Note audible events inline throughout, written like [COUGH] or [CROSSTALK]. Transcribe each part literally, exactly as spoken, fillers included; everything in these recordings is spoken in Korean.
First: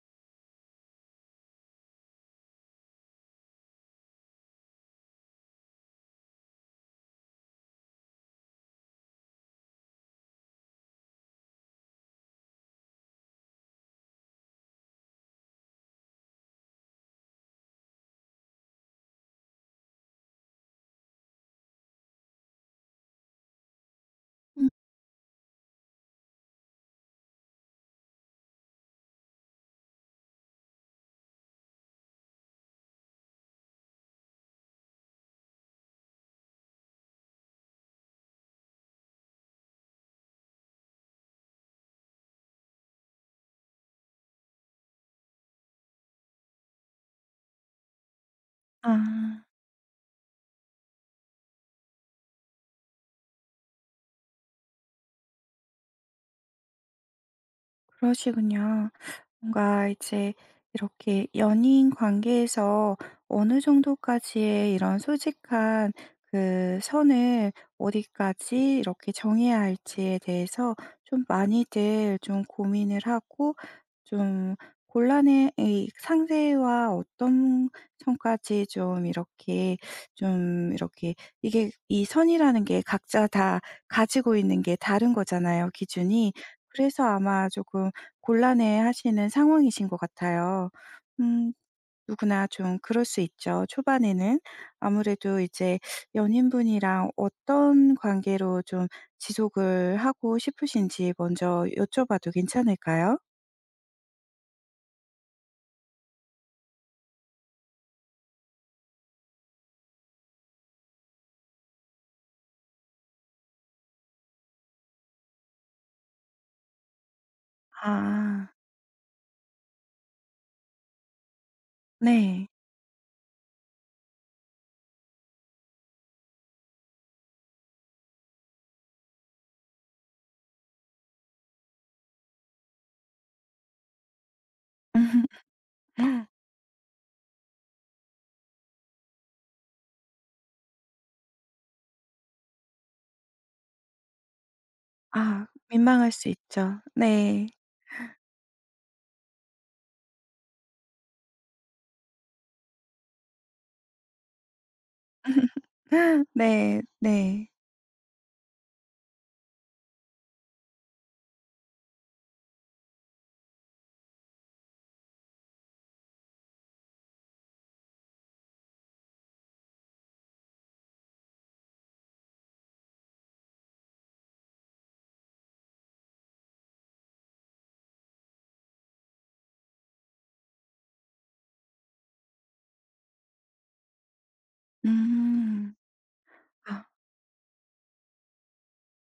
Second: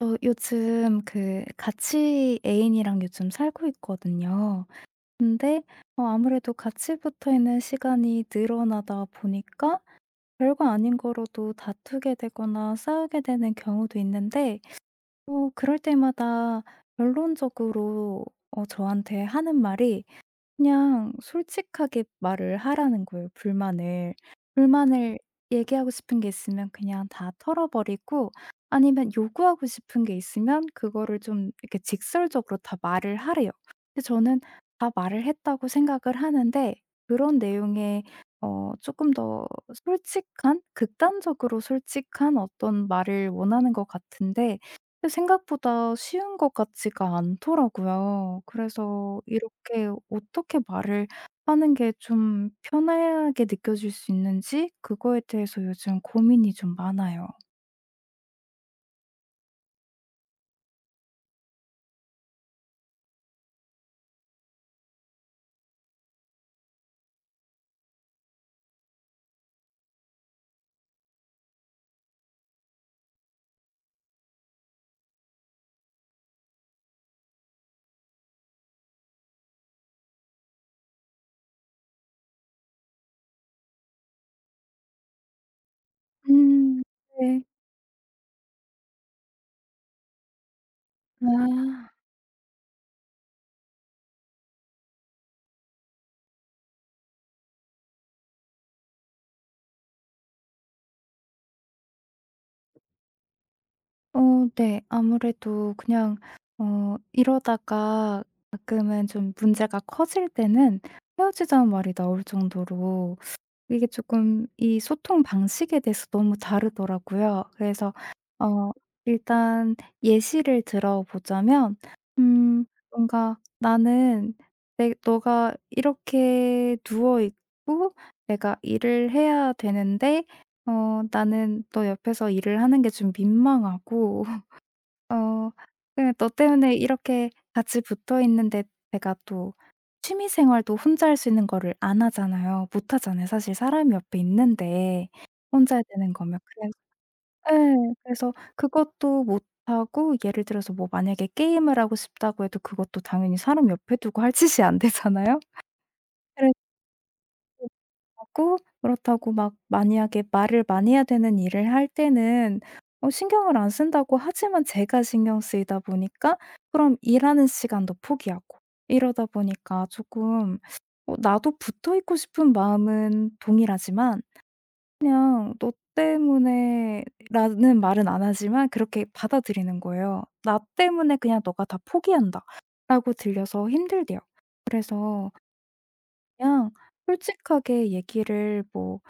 저 요즘 그 같이 애인이랑 요즘 살고 있거든요. 근데 어 아무래도 같이 붙어 있는 시간이 늘어나다 보니까 별거 아닌 거로도 다투게 되거나 싸우게 되는 경우도 있는데 어 그럴 때마다 결론적으로 어 저한테 하는 말이 그냥 솔직하게 말을 하라는 거예요, 불만을. 음. 불만을 얘기하고 싶은 게 있으면 그냥 다 털어버리고 아니면 요구하고 싶은 게 있으면 그거를 좀 이렇게 직설적으로 다 말을 하래요. 근데 저는 다 말을 했다고 생각을 하는데 그런 내용에 어 조금 더 솔직한 극단적으로 솔직한 어떤 말을 원하는 것 같은데 근데 생각보다 쉬운 것 같지가 않더라고요. 아, 그래서 이렇게 어떻게 말을 하는 게 좀 편하게 느껴질 수 있는지 그거에 대해서 요즘 고민이 좀 많아요. 그러시군요. 뭔가 이제 이렇게 연인 관계에서 어느 정도까지의 이런 솔직한 그 선을 어디까지 이렇게 정해야 할지에 대해서 좀 많이들 좀 고민을 하고, 좀 곤란해. 이 상대와 어떤 선까지 좀 이렇게 좀 이렇게 이게 이 선이라는 게 각자 다 가지고 있는 게 다른 거잖아요, 기준이. 음. 그래서 네. 아마 조금 곤란해하시는 상황이신 것 같아요. 음 아. 누구나 좀 그럴 수 있죠. 초반에는 아무래도 이제 연인분이랑 어떤 관계로 좀 지속을 하고 싶으신지 먼저 여쭤봐도 괜찮을까요? 어 네. 아무래도 그냥 어 이러다가 가끔은 좀 문제가 커질 때는 헤어지자는 말이 나올 정도로 이게 조금 이 소통 방식에 대해서 너무 다르더라고요. 그래서 아, 어 일단 예시를 들어보자면 네. 음 뭔가 "나는 내 너가 이렇게 누워 있고 내가 일을 해야 되는데 어 나는 너 옆에서 일을 하는 게 좀 민망하고" 어 그 "너 [LAUGHS] 때문에 이렇게 같이 붙어 있는데" 제가 또 취미 생활도 혼자 할 수 있는 거를 안 하잖아요. 못 하잖아요. 사실 사람이 옆에 있는데 아, 혼자 해야 되는 민망할 수 거면. 그래서 있죠. 네. 예. 그래서 그것도 못 하고 예를 들어서 뭐 만약에 게임을 하고 싶다고 해도 그것도 당연히 사람 옆에 두고 할 짓이 안 되잖아요. [LAUGHS] 그래서 네. 네. 하고 그렇다고 막 만약에 말을 많이 해야 되는 일을 할 때는 어 신경을 안 쓴다고 하지만 제가 신경 쓰이다 보니까 그럼 일하는 시간도 포기하고 이러다 보니까 조금 어 나도 붙어 있고 싶은 마음은 동일하지만 그냥 "너 때문에" 라는 말은 안 하지만 그렇게 받아들이는 거예요. "나 때문에 그냥 너가 다 포기한다."라고 들려서 힘들대요. 그래서 음. 그냥 아, 솔직하게 얘기를 뭐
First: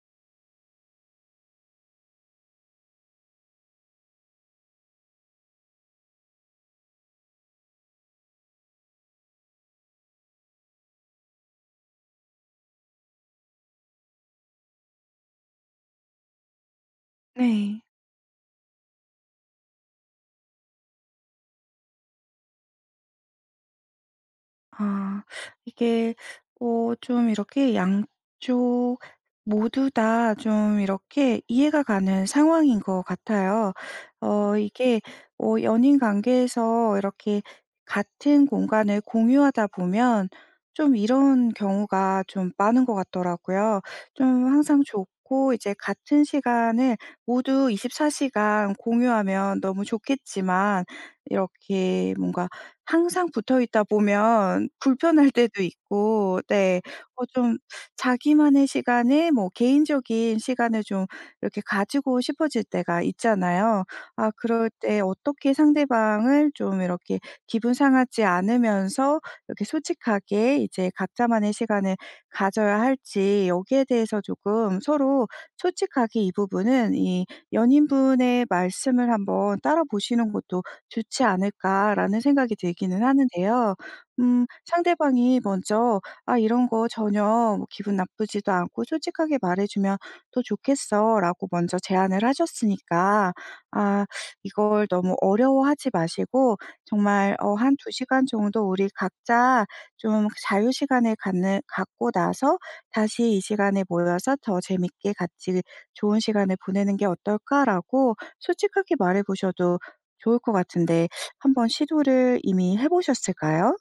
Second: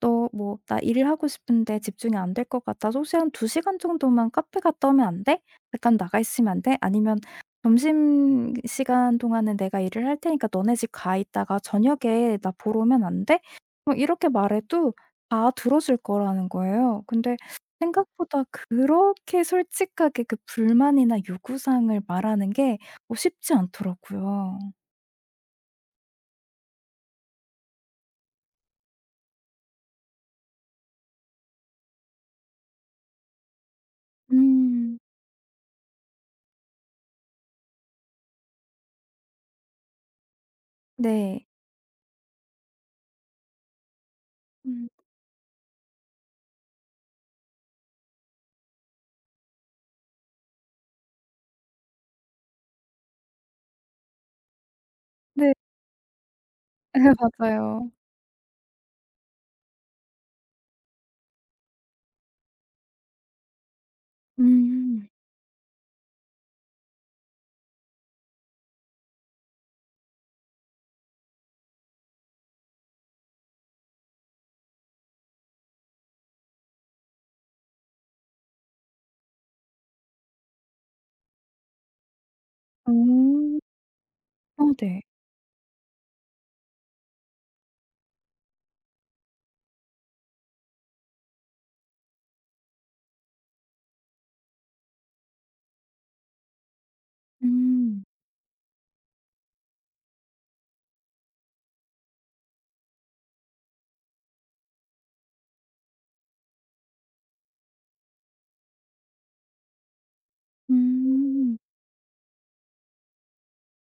너 뭐 "나 일을 하고 싶은데 집중이 안 될 것 같아 혹시 한 두 시간 정도만 카페 갔다 오면 안 돼? 잠깐 나가 있으면 안 돼?" 아니면 "점심 시간 동안은 내가 일을 할 테니까 너네 집 가 있다가 저녁에 나 보러 오면 안 돼?" 뭐 이렇게 말해도 다 들어줄 거라는 거예요. 근데 네. 생각보다 그렇게 솔직하게 그 불만이나 요구사항을 말하는 게 어 쉽지 않더라고요. 아, 이게 어 좀 이렇게 양쪽 모두 다 좀 이렇게 이해가 가는 상황인 것 같아요. 어 음. 이게 어 연인 관계에서 이렇게 같은 공간을 공유하다 보면 좀 네. 이런 경우가 좀 많은 것 같더라고요. 좀 항상 음. 좋고 이제 같은 시간을 모두 이십사 시간 공유하면 너무 좋겠지만 이렇게 뭔가 항상 붙어 있다 보면 불편할 네. 때도 있고, 네. 어 [LAUGHS] 좀 맞아요. 자기만의 시간에 뭐 개인적인 시간을 좀 이렇게 가지고 싶어질 때가 있잖아요. 아, 그럴 때 음. 어떻게 상대방을 좀 이렇게 기분 상하지 않으면서 이렇게 솔직하게 이제 각자만의 시간을 가져야 할지, 여기에 대해서 조금 서로 솔직하게 이 부분은 이 연인분의 말씀을 한번 따라 보시는 것도 좋지 않을까라는 생각이 들기는 음. 하는데요. 음 어 네. 상대방이 먼저 "아, 이런 거 전혀 뭐 기분 나쁘지도 않고 솔직하게 말해 주면 더 좋겠어."라고 먼저 제안을 하셨으니까, 아 이걸 너무 어려워하지 마시고 정말 어 한 두 음. 시간 정도 우리 각자 좀 자유 시간을 갖는 갖고 나서 "다시 이 시간에 모여서 더 재밌게 같이 좋은 시간을 보내는 게 어떨까?"라고 솔직하게 말해 보셔도 좋을 것 같은데, 음. 한번 시도를 이미 해 보셨을까요?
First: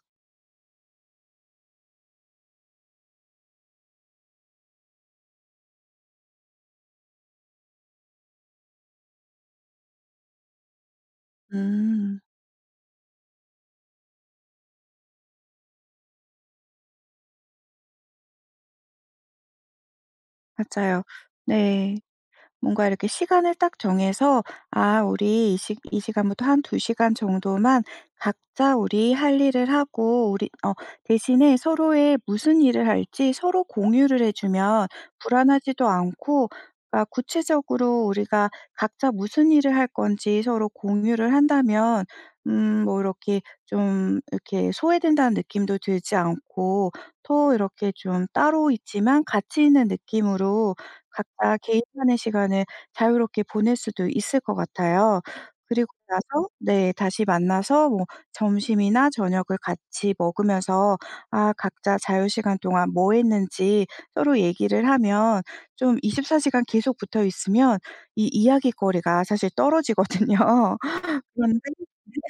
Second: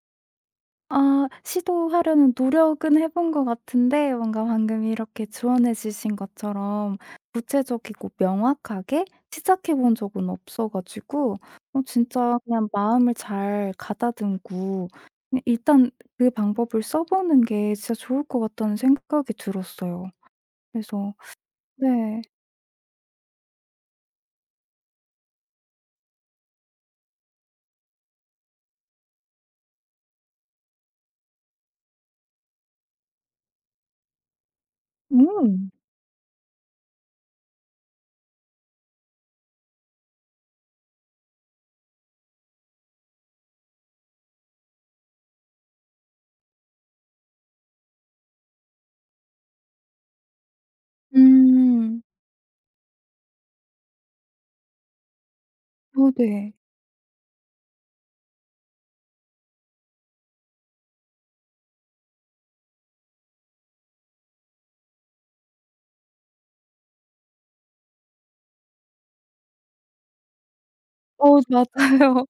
아 시도하려는 노력은 해본 것 같은데 뭔가 방금 이렇게 조언해 주신 것처럼 구체적이고 명확하게 시작해 본 적은 없어 가지고 어 음, 진짜 그냥 마음을 잘 가다듬고 그냥 일단 그 방법을 써 보는 게 진짜 좋을 것 같다는 생각이 들었어요. 맞아요. 그래서 네. 네. 뭔가 이렇게 시간을 딱 정해서 '아, 우리 이 시 이 시간부터 한 두 시간 정도만 각자 우리 할 일을 하고 우리.' 어 대신에 서로의 무슨 일을 할지 서로 공유를 해 주면 음. 불안하지도 않고, 그러니까 구체적으로 우리가 각자 무슨 일을 할 건지 서로 공유를 한다면, 음 뭐 이렇게 좀 이렇게 소외된다는 느낌도 들지 않고 더 이렇게 좀 따로 있지만 같이 있는 느낌으로 각자 음. 개인만의 시간을 자유롭게 보낼 수도 있을 것 같아요. 그리고 어 나서, 네. 네, 다시 만나서 뭐 점심이나 저녁을 같이 먹으면서 아, 각자 자유 시간 동안 뭐 했는지 서로 얘기를 하면, 좀 이십사 시간 계속 붙어 있으면 이 이야깃거리가 사실 떨어지거든요. [LAUGHS] 어 그런데, 맞아요.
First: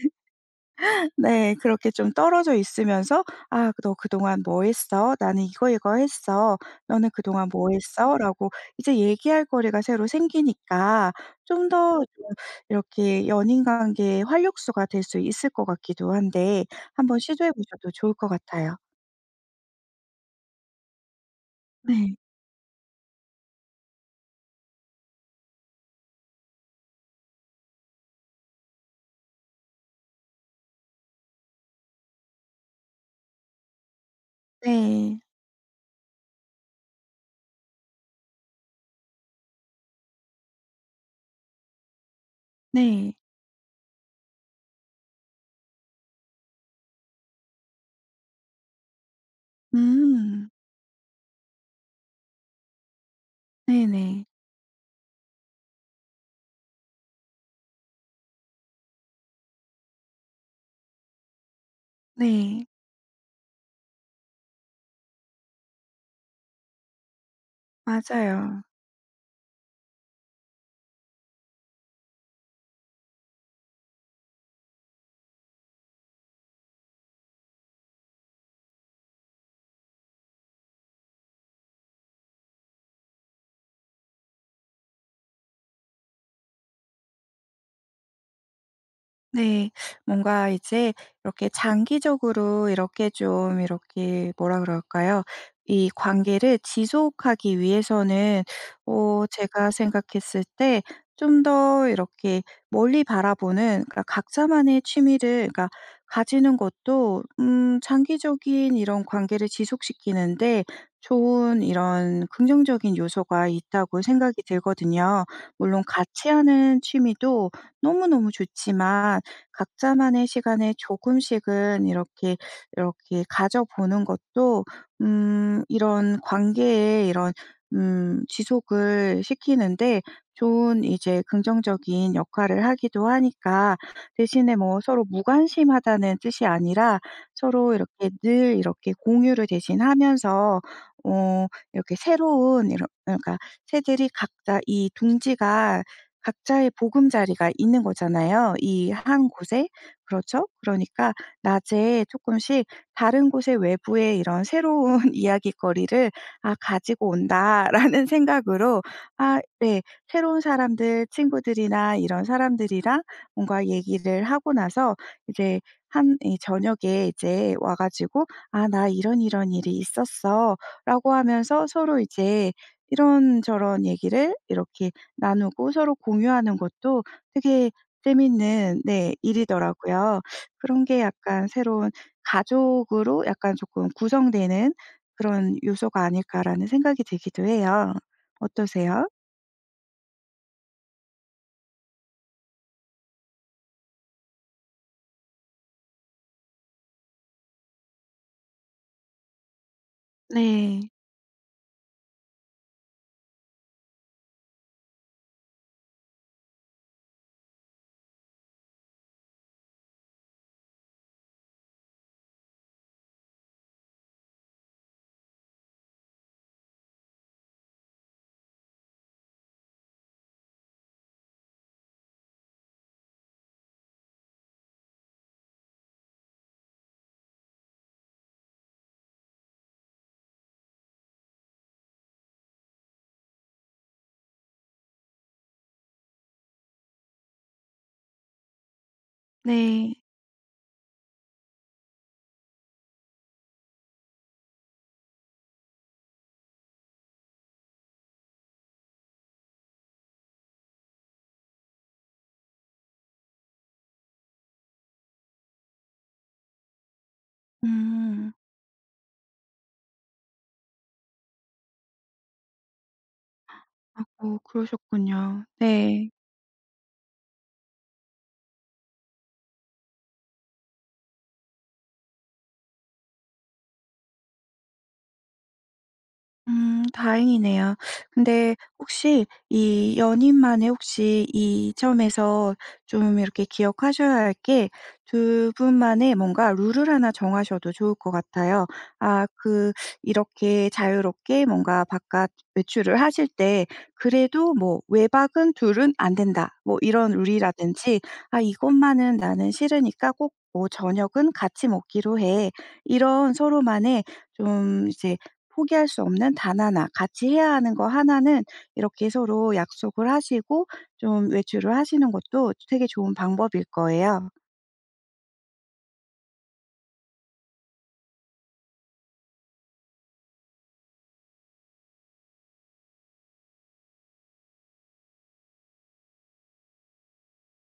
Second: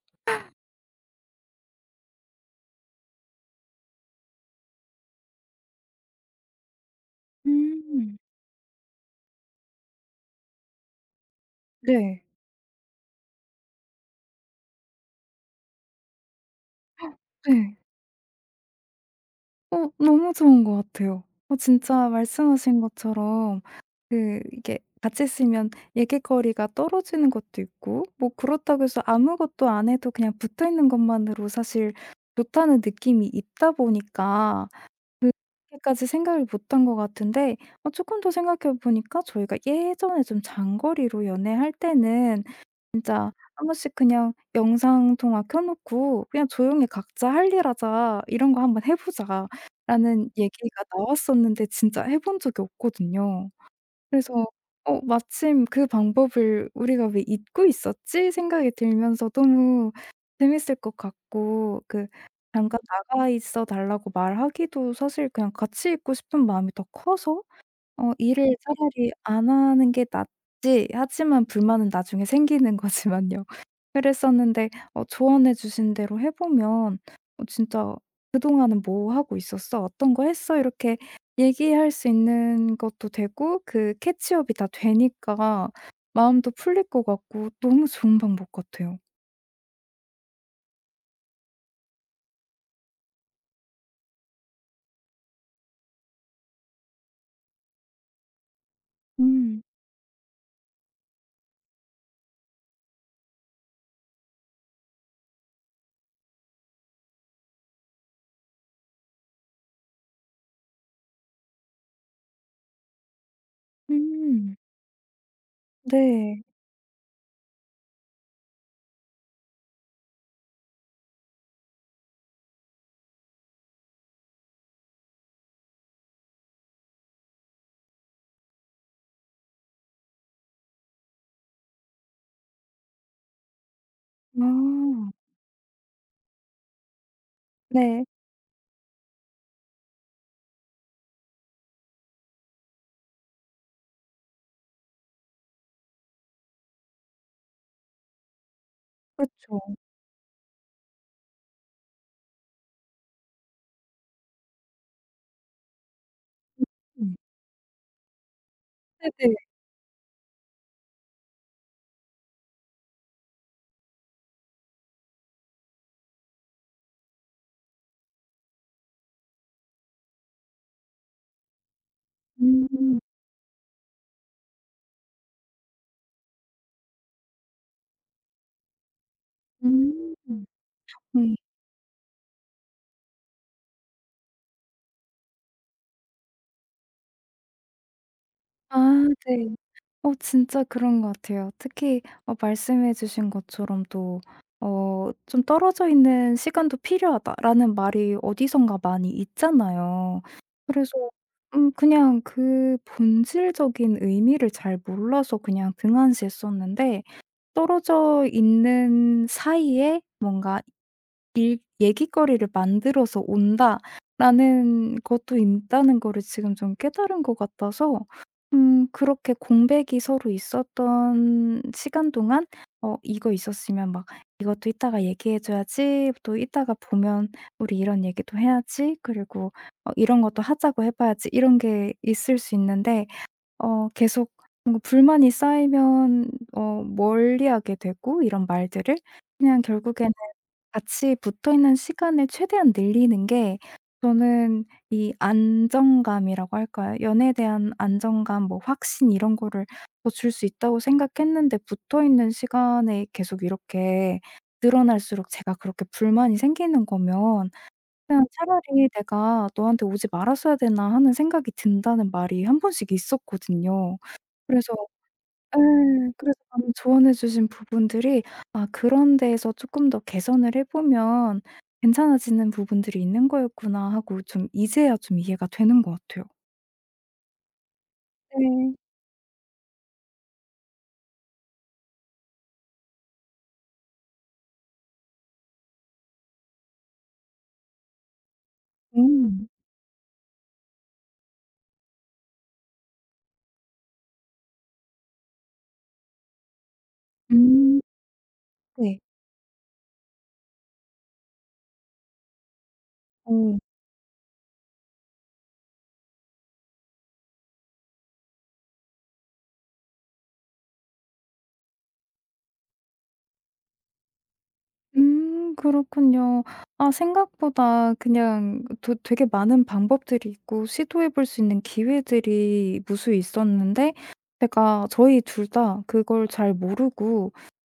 네, 그렇게 좀 떨어져 있으면서 "아, 너 그동안 뭐 했어? 나는 이거, 이거 했어. 너는 [LAUGHS] 그동안 뭐 음. 했어?" 라고 이제 얘기할 거리가 새로 생기니까 좀 더 네. 이렇게 연인 관계의 활력소가 될 수 있을 것 같기도 한데, 한번 시도해 네. 보셔도 좋을 것 같아요. 어 너무 좋은 것 같아요. 어 진짜 네. 말씀하신 것처럼 그 이게 같이 쓰면 얘기거리가 떨어지는 것도 있고 뭐 그렇다고 해서 아무것도 안 해도 그냥 붙어있는 것만으로 사실 좋다는 느낌이 있다 보니까 네. 그 그렇게까지 생각을 못한 것 같은데 어 쪼끔 더 생각해 보니까 저희가 예전에 좀 장거리로 연애할 때는 네. 한 번씩 그냥 영상 통화 켜 놓고 "그냥 조용히 각자 할 일 하자. 이런 거 한번 해 보자."라는 음. 얘기가 나왔었는데 진짜 해본 적이 없거든요. 네네. 그래서 어 마침 그 방법을 '우리가 왜 잊고 있었지?' 생각이 들면서 너무 재밌을 것 같고 그 네. 잠깐 나가 있어 달라고 말하기도 사실 그냥 같이 있고 싶은 마음이 더 커서 어 '일을 맞아요. 차라리 안 하는 게 낫지.' 하지만 불만은 나중에 생기는 [LAUGHS] 거지만요. 그랬었는데 어 조언해 주신 대로 해 보면 어 진짜 "그동안은 뭐 하고 있었어? 어떤 거 했어?" 이렇게 얘기할 수 있는 것도 되고 그 캐치업이 다 되니까 마음도 풀릴 것 같고 너무 좋은 방법 같아요. 네. 뭔가 이제 이렇게 장기적으로 이렇게 좀 이렇게 뭐라 그럴까요? 이 관계를 지속하기 위해서는 어 음. 제가 생각했을 때 좀 더 이렇게 멀리 바라보는, 그러니까 각자만의 취미를, 그러니까 가지는 것도 음 장기적인 이런 관계를 지속시키는데 좋은 이런 긍정적인 요소가 있다고 생각이 음. 들거든요. 물론 같이 네. 하는 취미도 너무너무 좋지만 각자만의 시간에 조금씩은 이렇게 이렇게 가져보는 것도, 음 이런 관계에 이런, 음 지속을 시키는데 좋은 이제 긍정적인 역할을 하기도 하니까 대신에 뭐 서로 아. 무관심하다는 뜻이 아니라 서로 네. 이렇게 늘 이렇게 공유를 대신 하면서 어 이렇게 새로운 이런, 그러니까 새들이 각자 이 둥지가, 각자의 보금자리가 있는 거잖아요, 이 그한 렇 곳에. 그렇죠? 그러니까 낮에 조금씩 '다른 곳의, 외부의 이런 새로운 [LAUGHS] 이야깃거리를 아 가지고 음. 온다.'라는 생각으로, 네네. 아, 네, 새로운 사람들 친구들이나 이런 사람들이랑 뭔가 얘기를 하고 나서 이제, 한 이 저녁에 이제 와 가지고 "아, 나 이런, 이런 일이 있었어."라고 하면서 서로 이제 음. 이런저런 얘기를 이렇게 나누고 서로 공유하는 것도 되게 재밌는, 네, 음. 일이더라고요. 그런 게 음. 약간 새로운 '가족으로 약간 조금 구성되는 그런 요소가 아닐까.'라는 생각이 들기도 해요. 아 어떠세요? 네. 어 진짜 그런 것 같아요. 특히 어 말씀해 주신 것처럼 또 어 "좀 떨어져 있는 시간도 필요하다."라는 말이 어디선가 많이 있잖아요. 네. 그래서 음 그냥 그 본질적인 의미를 잘 몰라서 그냥 등한시했었는데 떨어져 있는 사이에 뭔가 일 얘기거리를 만들어서 온다라는 것도 있다는 거를 지금 좀 깨달은 것 같아서 음 그렇게 공백이 서로 있었던 시간 동안 '어 이거 있었으면 막 이것도 이따가 얘기해 줘야지. 또 이따가 보면 우리 이런 얘기도 해야지. 그리고 어 이런 것도 하자고 해 봐야지.' 이런 게 있을 수 있는데 어 계속 뭔가 불만이 쌓이면 어 멀리하게 되고 이런 말들을 그냥 네. 결국에는 같이 붙어있는 시간을 최대한 늘리는 게 저는 이 안정감이라고 할까요? 연애에 대한 안정감 뭐 확신 이런 거를 더 줄 수 있다고 생각했는데 붙어있는 시간에 계속 이렇게 늘어날수록 제가 그렇게 불만이 생기는 거면 그냥 음. '차라리 내가 너한테 오지 말았어야 되나.' 하는 생각이 든다는 말이 한 번씩 있었거든요. 아이고, 그래서 그러셨군요. 네. 예. 그래서 방금 조언해 주신 부분들이 아 그런 데에서 쪼끔 더 개선을 해 보면 괜찮아지는 부분들이 있는 거였구나 하고 좀 이제야 좀 이해가 되는 것 같아요. 음 다행이네요. 근데 네. 혹시 이 연인만의 혹시 이 점에서 좀 이렇게 기억하셔야 할 게, 두 분만의 뭔가 룰을 하나 정하셔도 좋을 것 같아요. 아, 음. 그 이렇게 자유롭게 뭔가 바깥 외출을 하실 때 그래도 뭐 '외박은 둘은 안 된다.' 뭐 이런 음. 룰이라든지, '아, 네. 이것만은 나는 싫으니까 꼭 뭐 저녁은 같이 먹기로 해.' 이런 어. 서로만의 좀 이제 포기할 수 없는 단 하나, 같이 해야 하는 거 하나는 이렇게 서로 약속을 하시고 좀 외출을 하시는 것도 되게 좋은 방법일 거예요. 음 그렇군요. 아 생각보다 그냥 되 되게 많은 방법들이 있고 시도해 볼 수 있는 기회들이 무수히 있었는데 제가 저희 둘 다 그걸 잘 모르고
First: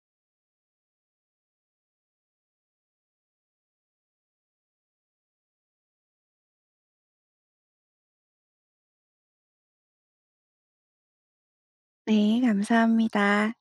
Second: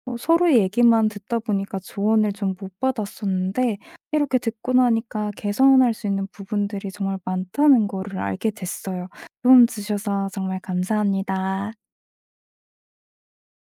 어 서로 얘기만 듣다 보니까 조언을 좀 못 받았었는데 이렇게 듣고 나니까 개선할 수 있는 부분들이 정말 많다는 거를 알게 됐어요. 도움 주셔서 정말 감사합니다. 네, 감사합니다.